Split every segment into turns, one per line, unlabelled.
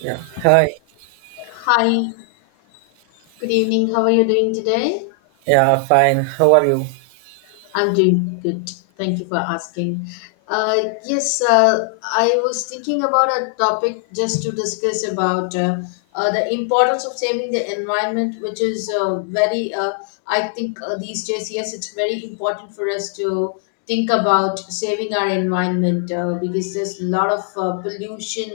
Yeah. Hi.
Hi, good evening. How are you doing today?
Yeah, fine. How are you?
I'm doing good. Thank you for asking. Yes, I was thinking about a topic just to discuss about the importance of saving the environment, which is very, I think these days, yes, it's very important for us to think about saving our environment because there's a lot of pollution,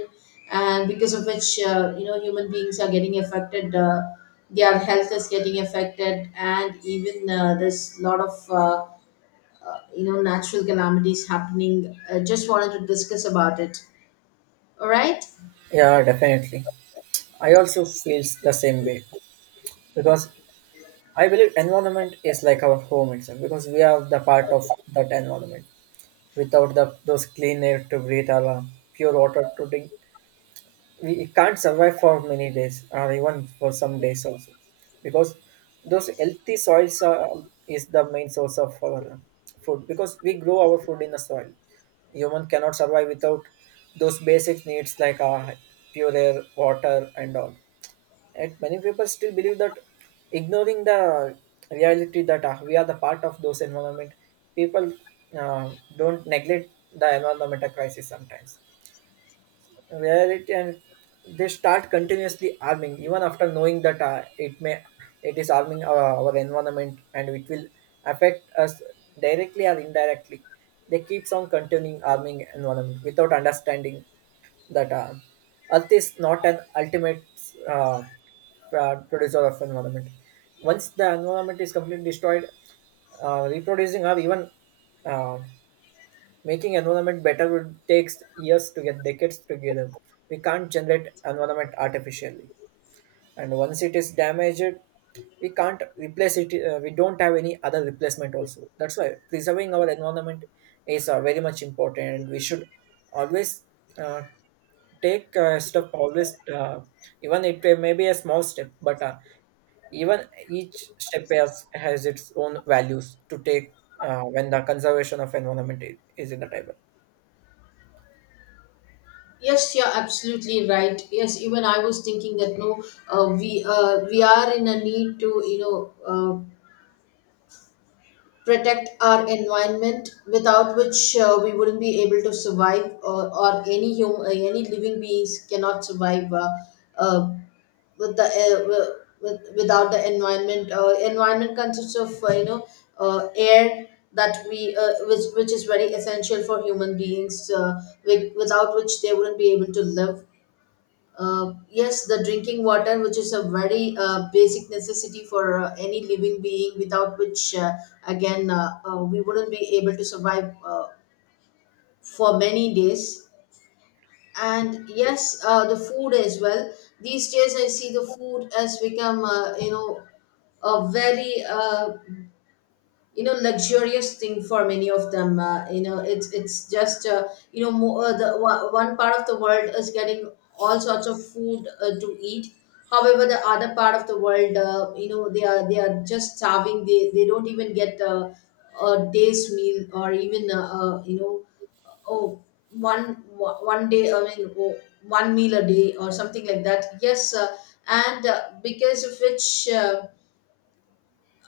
and because of which, human beings are getting affected. Their health is getting affected, and even there's a lot of natural calamities happening. I just wanted to discuss about it, all right?
Yeah, definitely. I also feels the same way because I believe environment is like our home itself because we are the part of that environment. Without the those clean air to breathe or pure water to drink, we it can't survive for many days or even for some days also because those healthy soils are, is the main source of our food because we grow our food in the soil. Human cannot survive without those basic needs like pure air water and all, and many people still believe that, ignoring the reality that we are the part of those environment, people don't neglect the environmental crisis, sometimes reality, and they start continuously harming even after knowing that it is harming our environment and it will affect us directly or indirectly. They keeps on continuing harming environment without understanding that earth is not an ultimate uh, producer of environment. Once the environment is completely destroyed, reproducing or even uh, making environment better would takes years to get decades together. We can't generate environment artificially, and once it is damaged, we can't replace it. We don't have any other replacement. Also, that's why preserving our environment is very much important, and we should always uh, take step always, even it may be a small step, but even each step has its own values to take when the conservation of environment is in the table.
Yes, you're absolutely right. Yes, even I was thinking that no, we are in a need to, protect our environment, without which we wouldn't be able to survive, or any human, any living beings cannot survive, uh, with the with without the environment. Environment consists of air that we which is very essential for human beings, with, without which they wouldn't be able to live. Yes, the drinking water, which is a very basic necessity for any living being, without which, again we wouldn't be able to survive for many days. And yes, the food as well. These days I see the food has become, a very, you know luxurious thing for many of them it's just, one part of the world is getting all sorts of food to eat. However, the other part of the world, they are just starving. They don't even get a day's meal, or even uh, you know oh one day, I mean, oh, one meal a day, or something like that. Yes, and because of which, uh,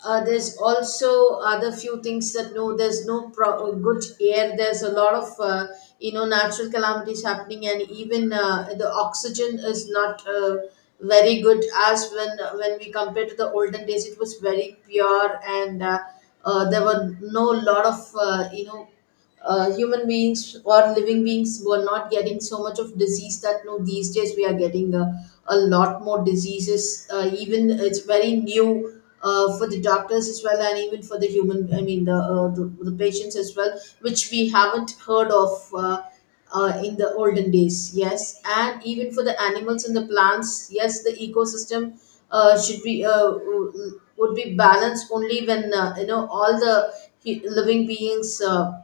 uh, there's also other few things, that no there's no good air. There's a lot of natural calamities happening, and even the oxygen is not very good as when we compare to the olden days. It was very pure. And there were no lot of human beings, or living beings were not getting so much of disease, that no these days we are getting a lot more diseases. Even it's very new, for the doctors as well, and even for the human, I mean the patients as well, which we haven't heard of in the olden days. Yes. And even for the animals and the plants, yes, the ecosystem would be balanced only when, all the living beings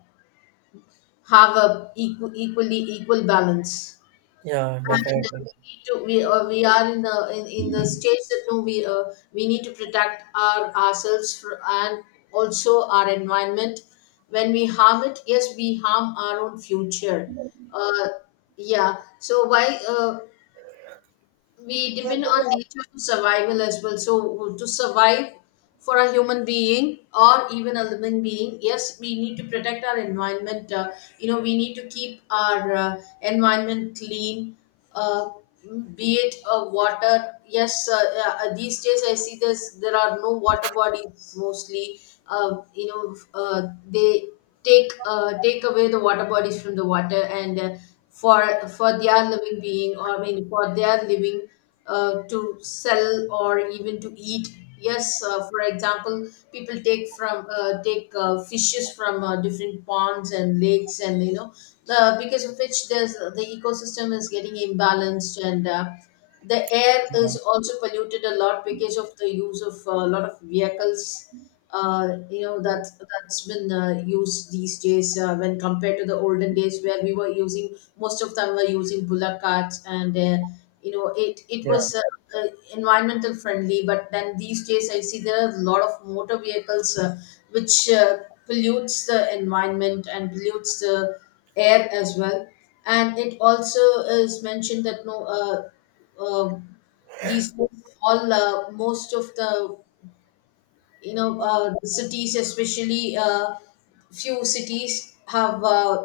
have a equal, equal balance.
Yeah,
And
definitely.
we need to we are in the in the stage that no we need to protect our ourselves, fr and also our environment. When we harm it, yes, we harm our own future. uh, yeah. So why we depend on nature to survival as well. So to survive for a human being, or even a living being, yes, we need to protect our environment. We need to keep our environment clean. uh, be it water. Yes, these days I see this, there are no water bodies mostly. uh, you know uh, they take take away the water bodies from the water, and for for their living being, or I mean for their living, to sell or even to eat. Yes, for example, people take from take fishes from different ponds and lakes, and you know, the because of which there's, the ecosystem is getting imbalanced, and the air
Yeah,
is also polluted a lot because of the use of a lot of vehicles that's been used these days, when compared to the olden days where we were using, most of them were using bullock carts, and it
yeah,
was, uh, environmental friendly. But then these days I see there are a lot of motor vehicles, which pollutes the environment, and pollutes the air as well. And it also is mentioned that no, uh, these days, all most of the, the cities, especially few cities, have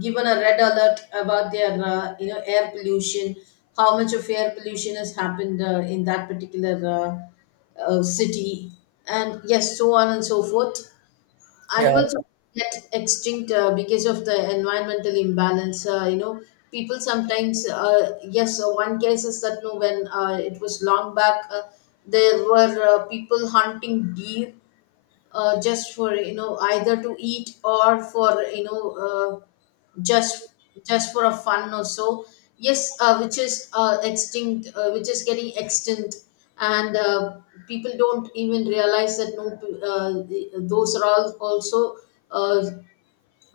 given a red alert about their, air pollution. How much of air pollution has happened in that particular city, and yes, so on and so forth.
yeah,
Animals get extinct because of the environmental imbalance. People sometimes, yes, one case is that no, when it was long back, there were people hunting deer, just for you know either to eat, or for you know, uh, just just for a fun or so. Yes, which is extinct, which is getting extinct. And people don't even realize that no, the- those are all also uh,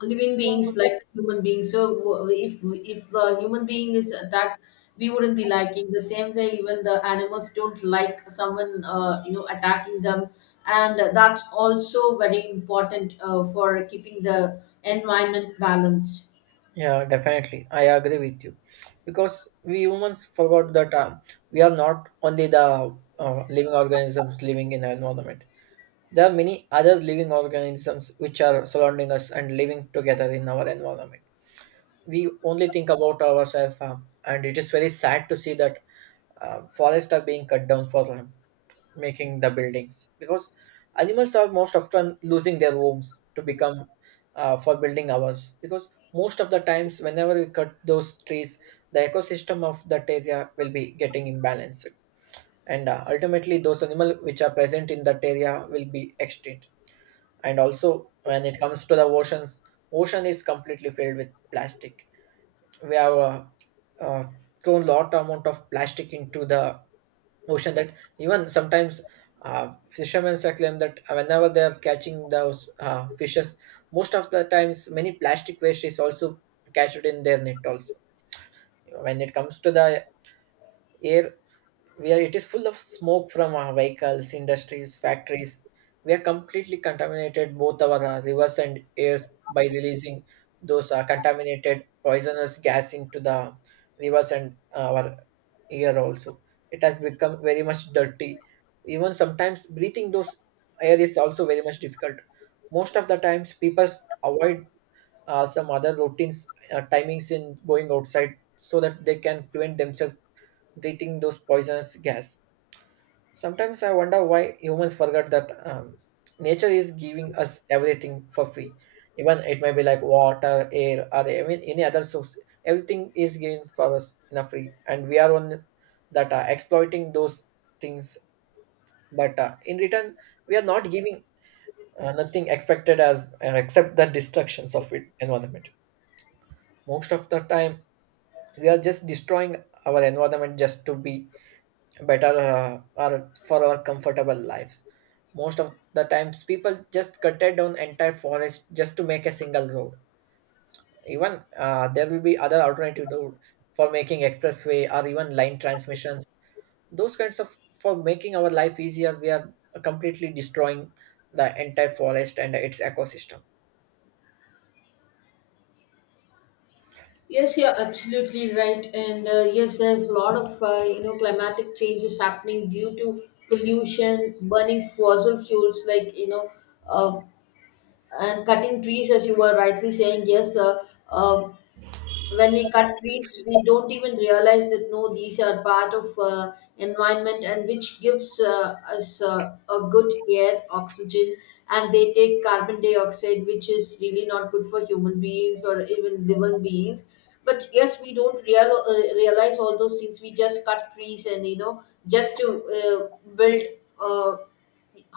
living beings like human beings. So if the human being is attacked, we wouldn't be liking the same way. Even the animals don't like someone attacking them. And that's also very important, for keeping the environment balanced.
yeah, definitely. I agree with you, because we humans forgot that we are not only the living organisms living in the environment. There are many other living organisms which are surrounding us and living together in our environment. We only think about ourselves, and it is very sad to see that forests are being cut down for making the buildings, because animals are most often losing their homes to become, for building ours, because most of the times whenever we cut those trees the ecosystem of that area will be getting imbalanced, and ultimately those animals which are present in that area will be extinct. And also when it comes to the oceans, ocean is completely filled with plastic. We have uh, thrown lot amount of plastic into the ocean, that even sometimes fishermen claim that whenever they are catching those fishes, most of the times many plastic waste is also captured in their net also. When it comes to the air, where it is full of smoke from our vehicles, industries, factories, we are completely contaminated both our rivers and airs by releasing those contaminated poisonous gas into the rivers and our air also. It has become very much dirty. Even sometimes breathing those air is also very much difficult. Most of the times people avoid some other routines, timings in going outside, so that they can prevent themselves breathing those poisonous gas. Sometimes I wonder why humans forget that, nature is giving us everything for free. Even it may be like water, air, or even any other source. Everything is given for us in a free, and we are on that exploiting those things. But in return, we are not giving nothing expected as, except the destructions of it environment. Most of the time, we are just destroying our environment just to be better, or for our comfortable lives. Most of the times people just cut it down entire forest just to make a single road, even there will be other alternative road, for making expressway or even line transmissions. Those kinds of, for making our life easier, we are completely destroying the entire forest and its ecosystem.
Yes, you're absolutely right. And yes, there's a lot of climatic changes happening due to pollution, burning fossil fuels, like you know, uh, and cutting trees, as you were rightly saying. Yes, uh, when we cut trees, we don't even realize that no these are part of environment, and which gives us a good air, oxygen. And they take carbon dioxide, which is really not good for human beings or even living beings. But yes, we don't realize all those things. We just cut trees, and you know, just to build uh,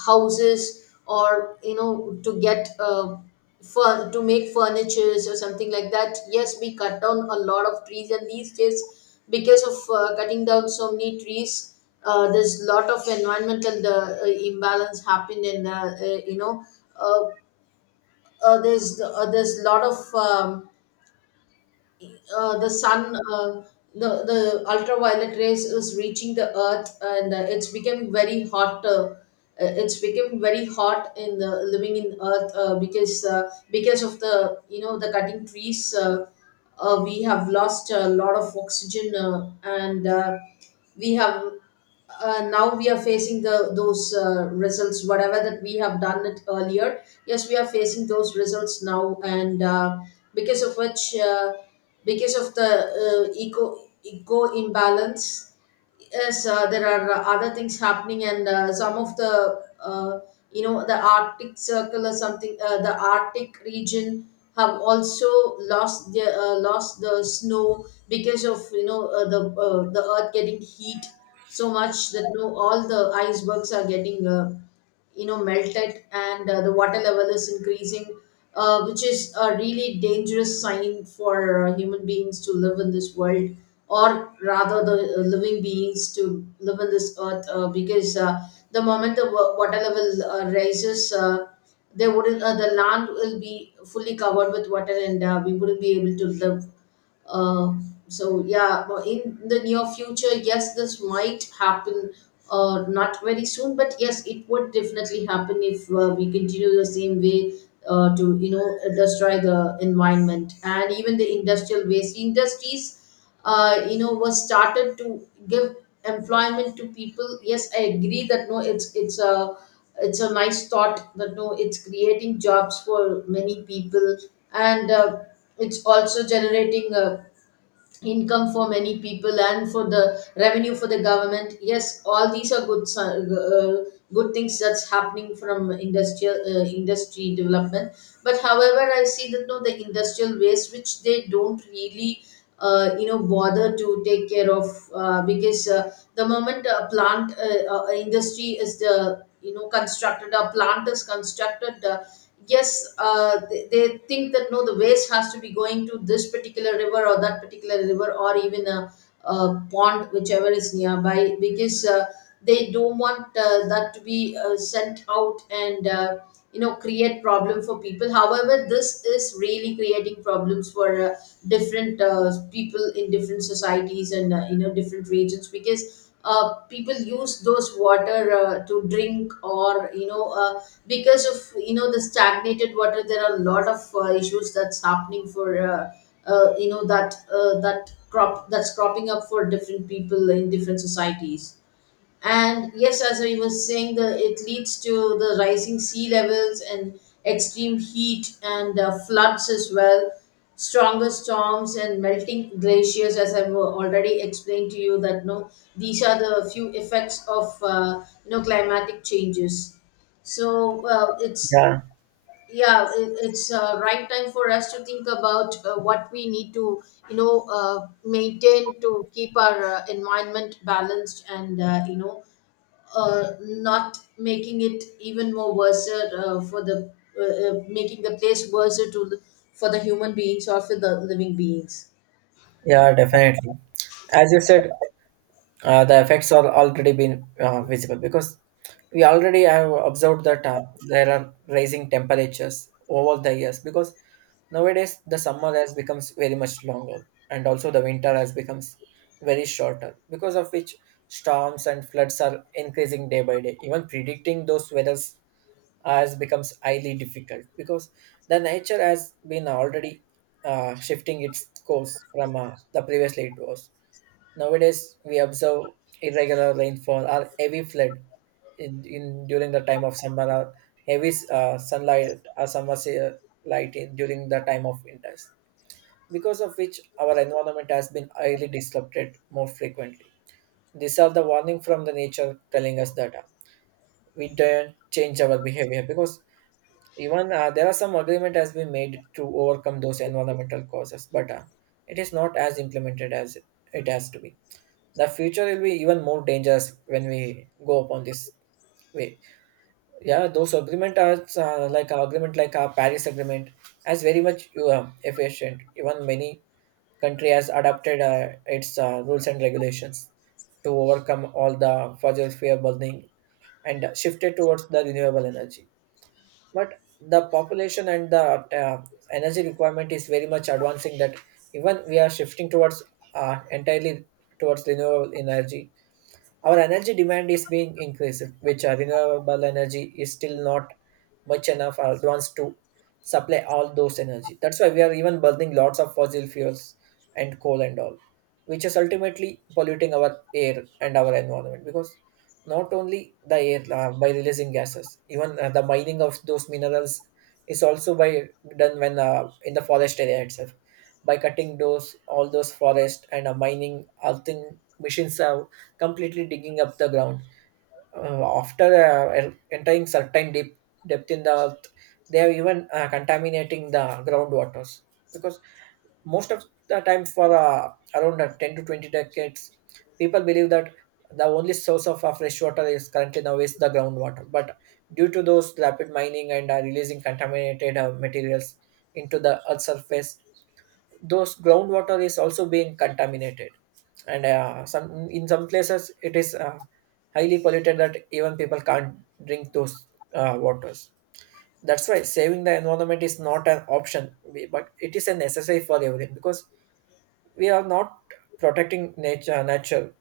houses, or you know, to get to make furnitures, or something like that. Yes, we cut down a lot of trees. And these days, because of cutting down so many trees, there's a lot of environmental, imbalance happen in, uh, there's a lot of the sun, the ultraviolet rays is reaching the earth, and it's become very hot, it's become very hot in the living in earth, because of the you know the cutting trees. Uh, we have lost a lot of oxygen. And We have, now we are facing the those results, whatever that we have done it earlier. Yes, we are facing those results now. And because of which, because of the eco imbalance, yes, there are other things happening. And some of the the arctic circle, or something, the arctic region have also lost their, lost the snow, because of you know the earth getting heat so much that you know, all the icebergs are getting melted. And the water level is increasing, which is a really dangerous sign for human beings to live in this world, or rather the living beings to live in this earth. Because The moment the water level rises, there wouldn't, the land will be fully covered with water, and we wouldn't be able to live. uh, so yeah, well, in the near future, yes, this might happen. Not very soon, but yes, it would definitely happen if we continue the same way to destroy the environment. And even the industrial waste industries was started to give employment to people. Yes, I agree that no, it's a it's a nice thought that no, it's creating jobs for many people. And it's also generating income for many people and for the revenue for the government. Yes, all these are good good things that's happening from industrial industry development. But however, I see that no, the industrial waste which they don't really bother to take care of, because the moment a plant industry is the you know constructed, a plant is constructed, yes, they think that no, the waste has to be going to this particular river or that particular river, or even a pond whichever is nearby, because they don't want that to be sent out. And create problem for people. However, this is really creating problems for different people in different societies, and different regions, because people use those water to drink, or because of you know the stagnated water, there are a lot of issues that's happening for that that crop, that's cropping up for different people in different societies. And yes, as I was saying, the it leads to the rising sea levels and extreme heat and floods as well, stronger storms and melting glaciers. As I've already explained to you, that no, these are the few effects of climatic changes. So it's
Yeah,
yeah, it's right time for us to think about what we need to maintain to keep our environment balanced. And uh, you know uh, not making it even more worse for the making the place worse to for the human beings or for the living beings.
yeah, definitely. As you said, the effects are already been visible, because we already have observed that there are rising temperatures over the years, because nowadays the summer has becomes very much longer, and also the winter has becomes very shorter, because of which storms and floods are increasing day by day. Even predicting those weathers has becomes highly difficult, because the nature has been already shifting its course from the previously it was. Nowadays, we observe irregular rainfall or heavy flood in during the time of summer, or heavy sunlight or summer light in, during the time of winters, because of which our environment has been highly disrupted more frequently. These are the warning from the nature telling us that, we don't change our behavior, because even there are some agreement has been made to overcome those environmental causes, but it is not as implemented as it has to be. The future will be even more dangerous when we go upon this way. Yeah, those agreement are like our agreement, like our Paris agreement, as very much efficient. Even many country has adopted its rules and regulations to overcome all the fossil fuel burning and shifted towards the renewable energy. But the population and the uh, energy requirement is very much advancing, that even we are shifting towards entirely towards renewable energy. Our energy demand is being increased, which our renewable energy is still not much enough or advanced to supply all those energy. That's why we are even burning lots of fossil fuels and coal and all, which is ultimately polluting our air and our environment, because not only the air by releasing gases, even the mining of those minerals is also by done when in the forest area itself, by cutting those, all those forests, and mining, all thing machines are completely digging up the ground. After entering certain deep depth in the earth, they are even contaminating the groundwaters, because most of the time for around 10 to 20 decades, people believe that the only source of fresh water is currently now is the groundwater. But due to those rapid mining and releasing contaminated materials into the earth surface, those groundwater is also being contaminated, and some, in some places it is highly polluted that even people can't drink those waters. That's why saving the environment is not an option, but it is a necessary for everything, because we are not protecting Nature,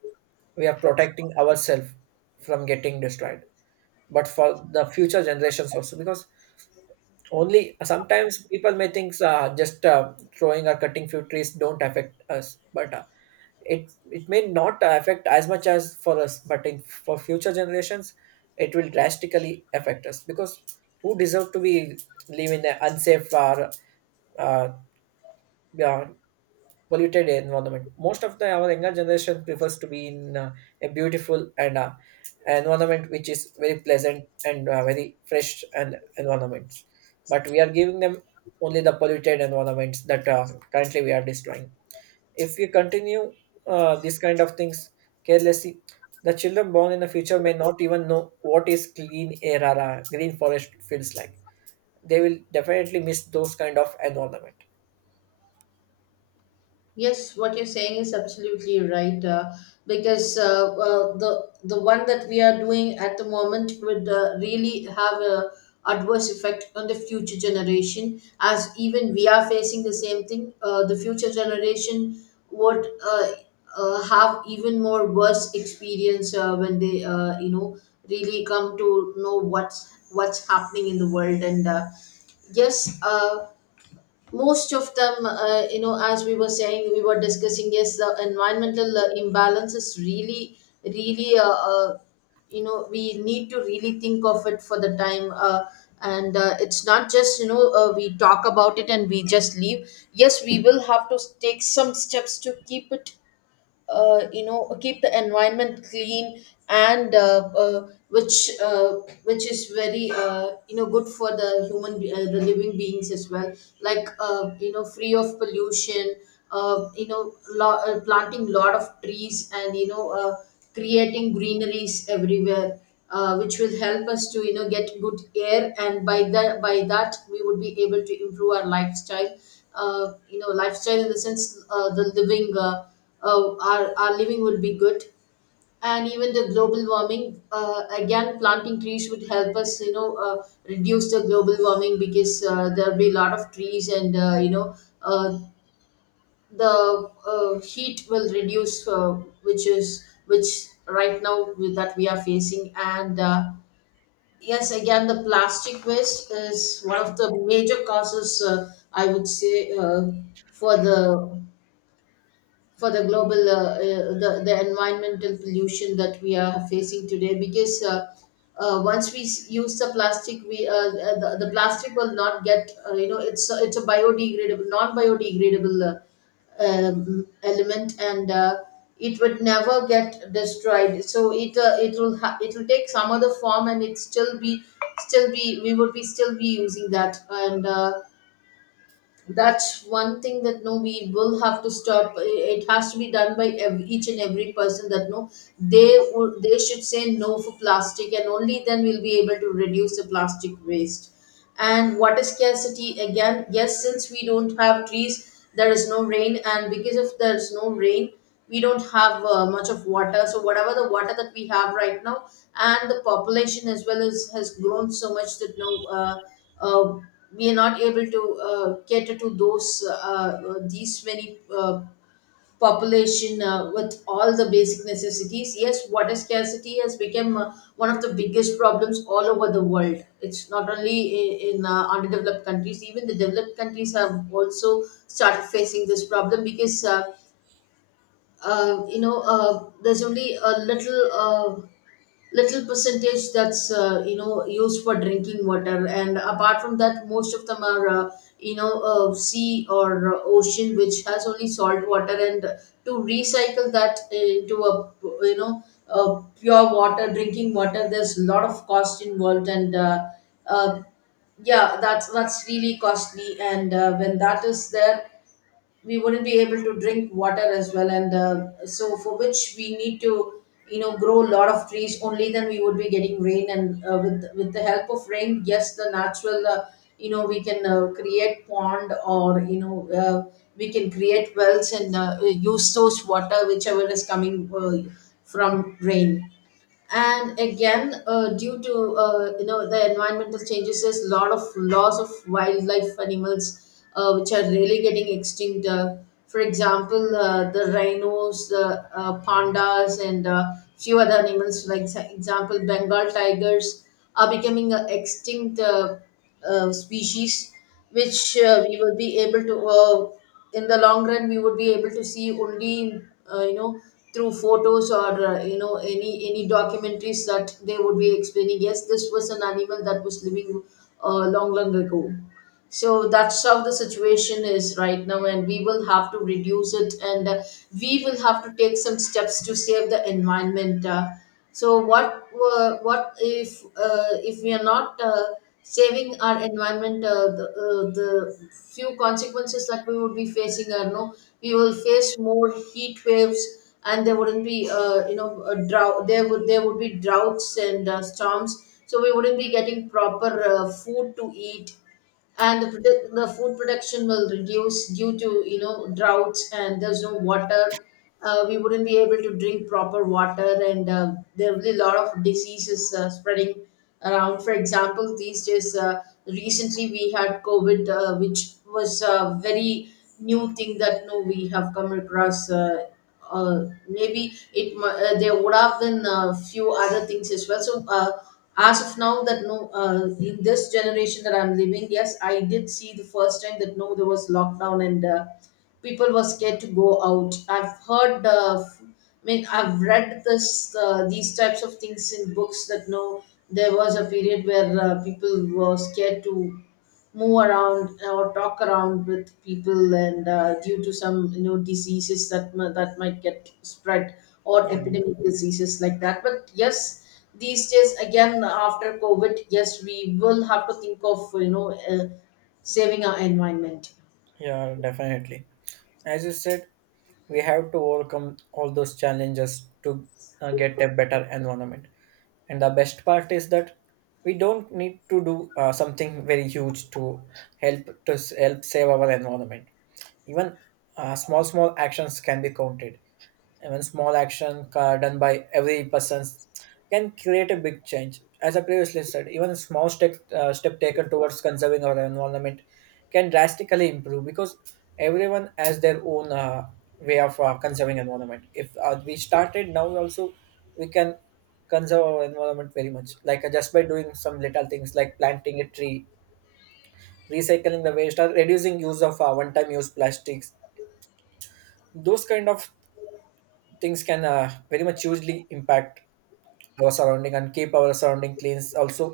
we are protecting ourselves from getting destroyed, but for the future generations also, because only sometimes people may think just throwing or cutting few trees don't affect us, but it may not affect as much as for us, but in for future generations it will drastically affect us, because who deserve to be live in an unsafe or uh, yeah, polluted environment. Most of the our younger generation prefers to be in a beautiful and environment which is very pleasant and very fresh and environments, but we are giving them only the polluted environments that currently we are destroying. If we continue this kind of things carelessly, the children born in the future may not even know what is clean air or green forest feels like. They will definitely miss those kind of environment.
Yes, what you're saying is absolutely right. Because the one that we are doing at the moment would really have a adverse effect on the future generation. As even we are facing the same thing, the future generation would have even more worse experience when they really come to know what's happening in the world and. Yes, most of them as we were saying, we were discussing, yes the environmental imbalance is really really we need to really think of it for the time. And it's not just we talk about it and we just leave. Yes, we will have to take some steps to keep it keep the environment clean and which is very good for the the living beings as well, like free of pollution, planting lot of trees, and creating greeneries everywhere, which will help us to you know get good air. And by that we would be able to improve our lifestyle, you know lifestyle in the sense the living our living will be good. And even the global warming, again planting trees would help us you know reduce the global warming, because there'll be a lot of trees, and uh, the heat will reduce, which is which right now with- that we are facing. And yes, again the plastic waste is one of the major causes, I would say, for the for the global the environmental pollution that we are facing today. Because once we s- use the plastic, we the plastic will not get it's a biodegradable non biodegradable element. And it would never get destroyed, so it it will ha- it will take some other form, and it still be we would be still be using that. And that's one thing that no, we will have to stop. It has to be done by ev each and every person that no, they would they should say no for plastic, and only then we'll be able to reduce the plastic waste. And water scarcity, again, yes, since we don't have trees, there is no rain, and because of there's no rain, we don't have much of water. So whatever the water that we have right now, and the population as well as has grown so much that now uh, uh, we are not able to cater to those these many population with all the basic necessities. Yes, water scarcity has become one of the biggest problems all over the world. It's not only in underdeveloped countries, even the developed countries have also started facing this problem. Because there's only a little little percentage that's used for drinking water, and apart from that, most of them are sea or ocean, which has only salt water, and to recycle that into a you know a pure water, drinking water, there's a lot of cost involved, and uh, yeah, that's really costly. And when that is there, we wouldn't be able to drink water as well. And so for which we need to you know grow a lot of trees. Only then we would be getting rain, and with the help of rain, yes, the natural we can create pond, or we can create wells, and use those water whichever is coming from rain. And again, due to the environmental changes, there's a lot of loss of wildlife animals, which are really getting extinct. For example, the rhinos, the pandas, and few other animals like exa- example Bengal tigers are becoming a extinct species, which we will be able to in the long run we would be able to see only uh, you know through photos, or any documentaries that they would be explaining. Yes, this was an animal that was living long long ago. So that's how the situation is right now, and we will have to reduce it. And we will have to take some steps to save the environment. So what if we are not saving our environment, the few consequences that we would be facing are no, we will face more heat waves, and there wouldn't be a drought. There would there would be droughts and storms, so we wouldn't be getting proper food to eat, and the, produ- the food production will reduce due to you know droughts and there's no water. We wouldn't be able to drink proper water. And there will be a lot of diseases spreading around. For example, these days, recently we had COVID, which was a very new thing that no, we have come across. Uh, Maybe it mu- there would have been a few other things as well. So as of now that no, in this generation that I'm living, yes I did see the first time that no, there was lockdown, and people were scared to go out. I've heard I mean I've read this these types of things in books that no, there was a period where people were scared to move around or talk around with people, and due to some you know diseases that m- that might get spread, or
Yeah,
epidemic diseases like that. But yes, these days again after COVID, yes, we will have to think of you know saving our environment.
yeah, definitely. As you said, we have to overcome all those challenges to get a better environment. And the best part is that we don't need to do something very huge to help to help save our environment. Even small small actions can be counted. Even small action done by every person can create a big change. As I previously said, even a small step taken towards conserving our environment can drastically improve, because everyone has their own way of conserving environment. If we started now also, we can conserve our environment very much, like just by doing some little things like planting a tree, recycling the waste, or reducing use of one time use plastics. Those kind of things can very much hugely impact our surrounding and keep our surrounding clean, also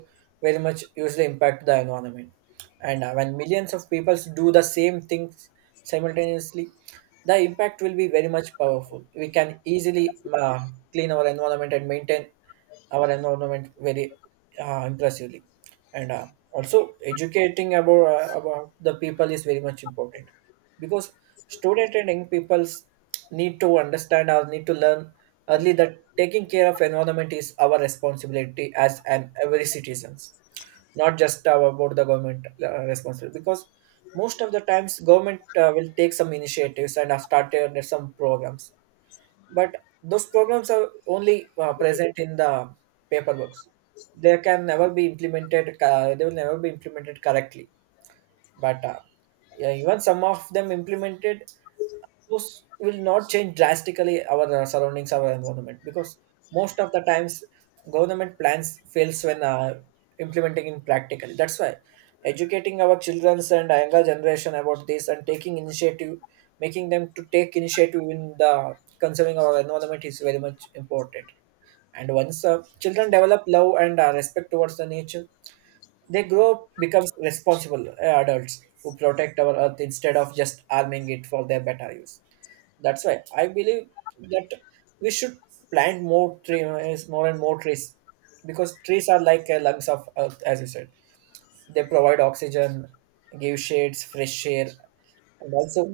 very much usually impact the environment. And when millions of people do the same things simultaneously, the impact will be very much powerful. We can easily clean our environment and maintain our environment very impressively. And also educating about, about the people is very much important, because student and young peoples need to understand or need to learn early that taking care of environment is our responsibility as an every citizens, not just about the government responsibility. Because most of the times, government will take some initiatives and have started some programs, but those programs are only present in the paper books. They can never be implemented. They will never be implemented correctly. But yeah, even some of them implemented those will not change drastically our surroundings, our environment, because most of the times government plans fails when implementing in practically. That's why educating our children and younger generation about this and taking initiative, making them to take initiative in the conserving our environment, is very much important. And once children develop love and respect towards the nature, they grow up becomes responsible adults who protect our earth instead of just arming it for their better use. That's why I believe that we should plant more trees, more and more trees, because trees are like lungs of earth, as you said. They provide oxygen, give shades, fresh air, and also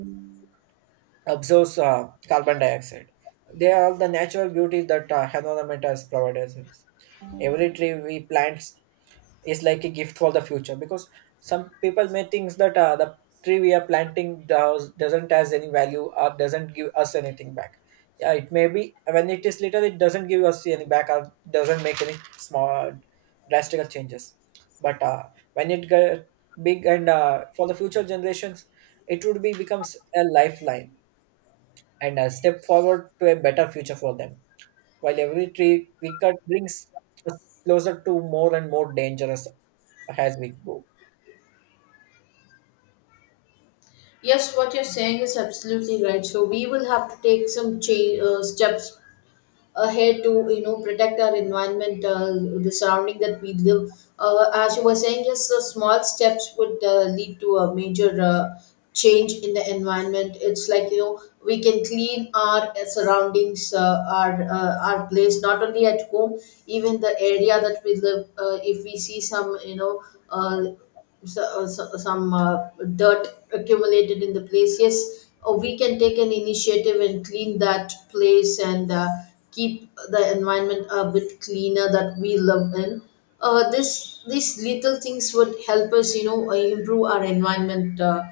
absorbs carbon dioxide. They are the natural beauty that environment has provided us. Every tree we plant is like a gift for the future, because some people may think that the tree we are planting doesn't has any value or doesn't give us anything back. Yeah, it may be when it is little, it doesn't give us any back or doesn't make any small drastic changes. But when it get big, and for the future generations, it would be becomes a lifeline and a step forward to a better future for them, while every tree we cut brings us closer to more and more dangerous as we go.
Yes, what you're saying is absolutely right. So we will have to take some steps ahead to you know protect our environment, the surrounding that we live. As you were saying, yes, so small steps would lead to a major change in the environment. It's like you know we can clean our surroundings, our place, not only at home, even the area that we live. If we see some uh, some dirt accumulated in the place, yes, we can take an initiative and clean that place, and keep the environment a bit cleaner that we live in. This these little things would help us, improve our environment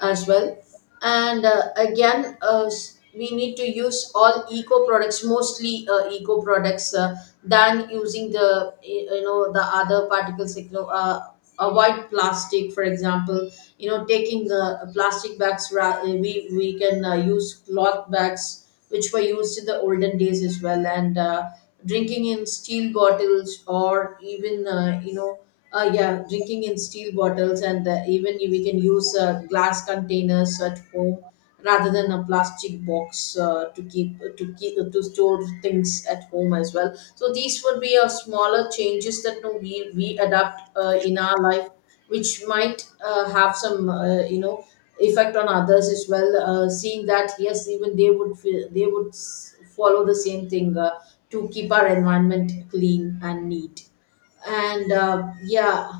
as well. And again s- we need to use all eco products, mostly eco products, than using the y- you know the other particles like, avoid plastic. For example, you know taking plastic bags ra- we can use cloth bags which were used in the olden days as well, and drinking in steel bottles, or even yeah drinking in steel bottles, and even we can use glass containers at home rather than a plastic box to keep to keep to store things at home as well. So these would be a smaller changes that no, we adapt in our life, which might have some effect on others as well, seeing that yes even they would feel, they would s- follow the same thing to keep our environment clean and neat. And yeah,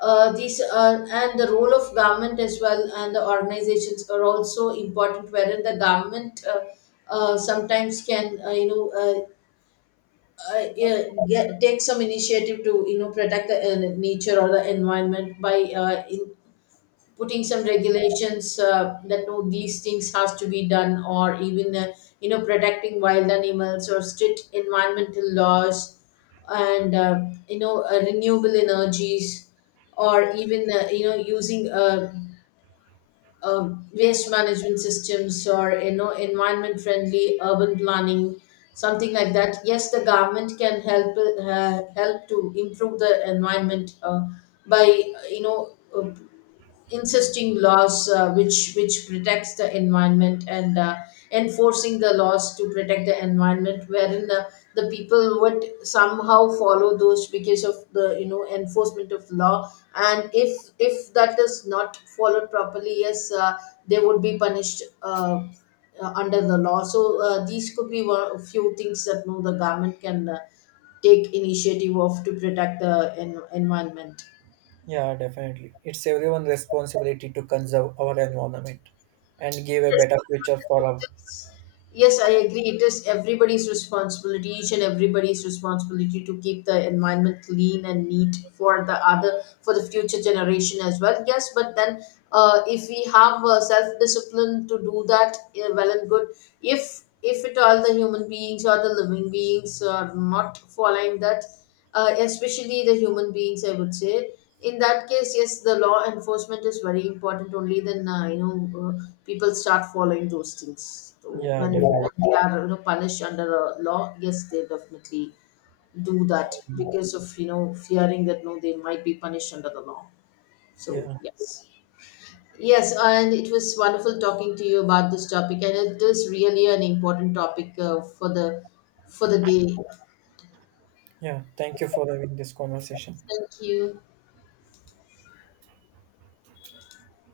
these and the role of government as well, and the organizations are also important, wherein the government sometimes can yeah, get, take some initiative to you know protect the nature or the environment, by in putting some regulations that no these things have to be done, or even protecting wild animals or strict environmental laws, and renewable energies, or even using waste management systems, or you know environment friendly urban planning, something like that. Yes, the government can help help to improve the environment, by uh, you know uh, insisting laws which protects the environment, and enforcing the laws to protect the environment, wherein the people would somehow follow those because of the you know enforcement of law. And if that is not followed properly, yes, they would be punished, under the law. So these could be one, a few things that no the government can take initiative of to protect the en- environment.
Yeah, definitely. It's everyone's responsibility to conserve our environment and give a
Yes.
better future for our.
Yes, I agree. It is everybody's responsibility, each and everybody's responsibility to keep the environment clean and neat for the other, for the future generation as well. Yes, but then if we have self discipline to do that, well and good. If at all the human beings or the living beings are not following that, especially the human beings, I would say. In that case, yes, the law enforcement is very important. Only then, people start following those things. So,
Yeah, definitely.
when they are you know punished under a law, yes they definitely do that because of you know fearing that no they might be punished under the law. So
Yeah,
yes. Yes, and it was wonderful talking to you about this topic, and it is really an important topic for the day.
yeah. Thank you for having this conversation.
Thank you.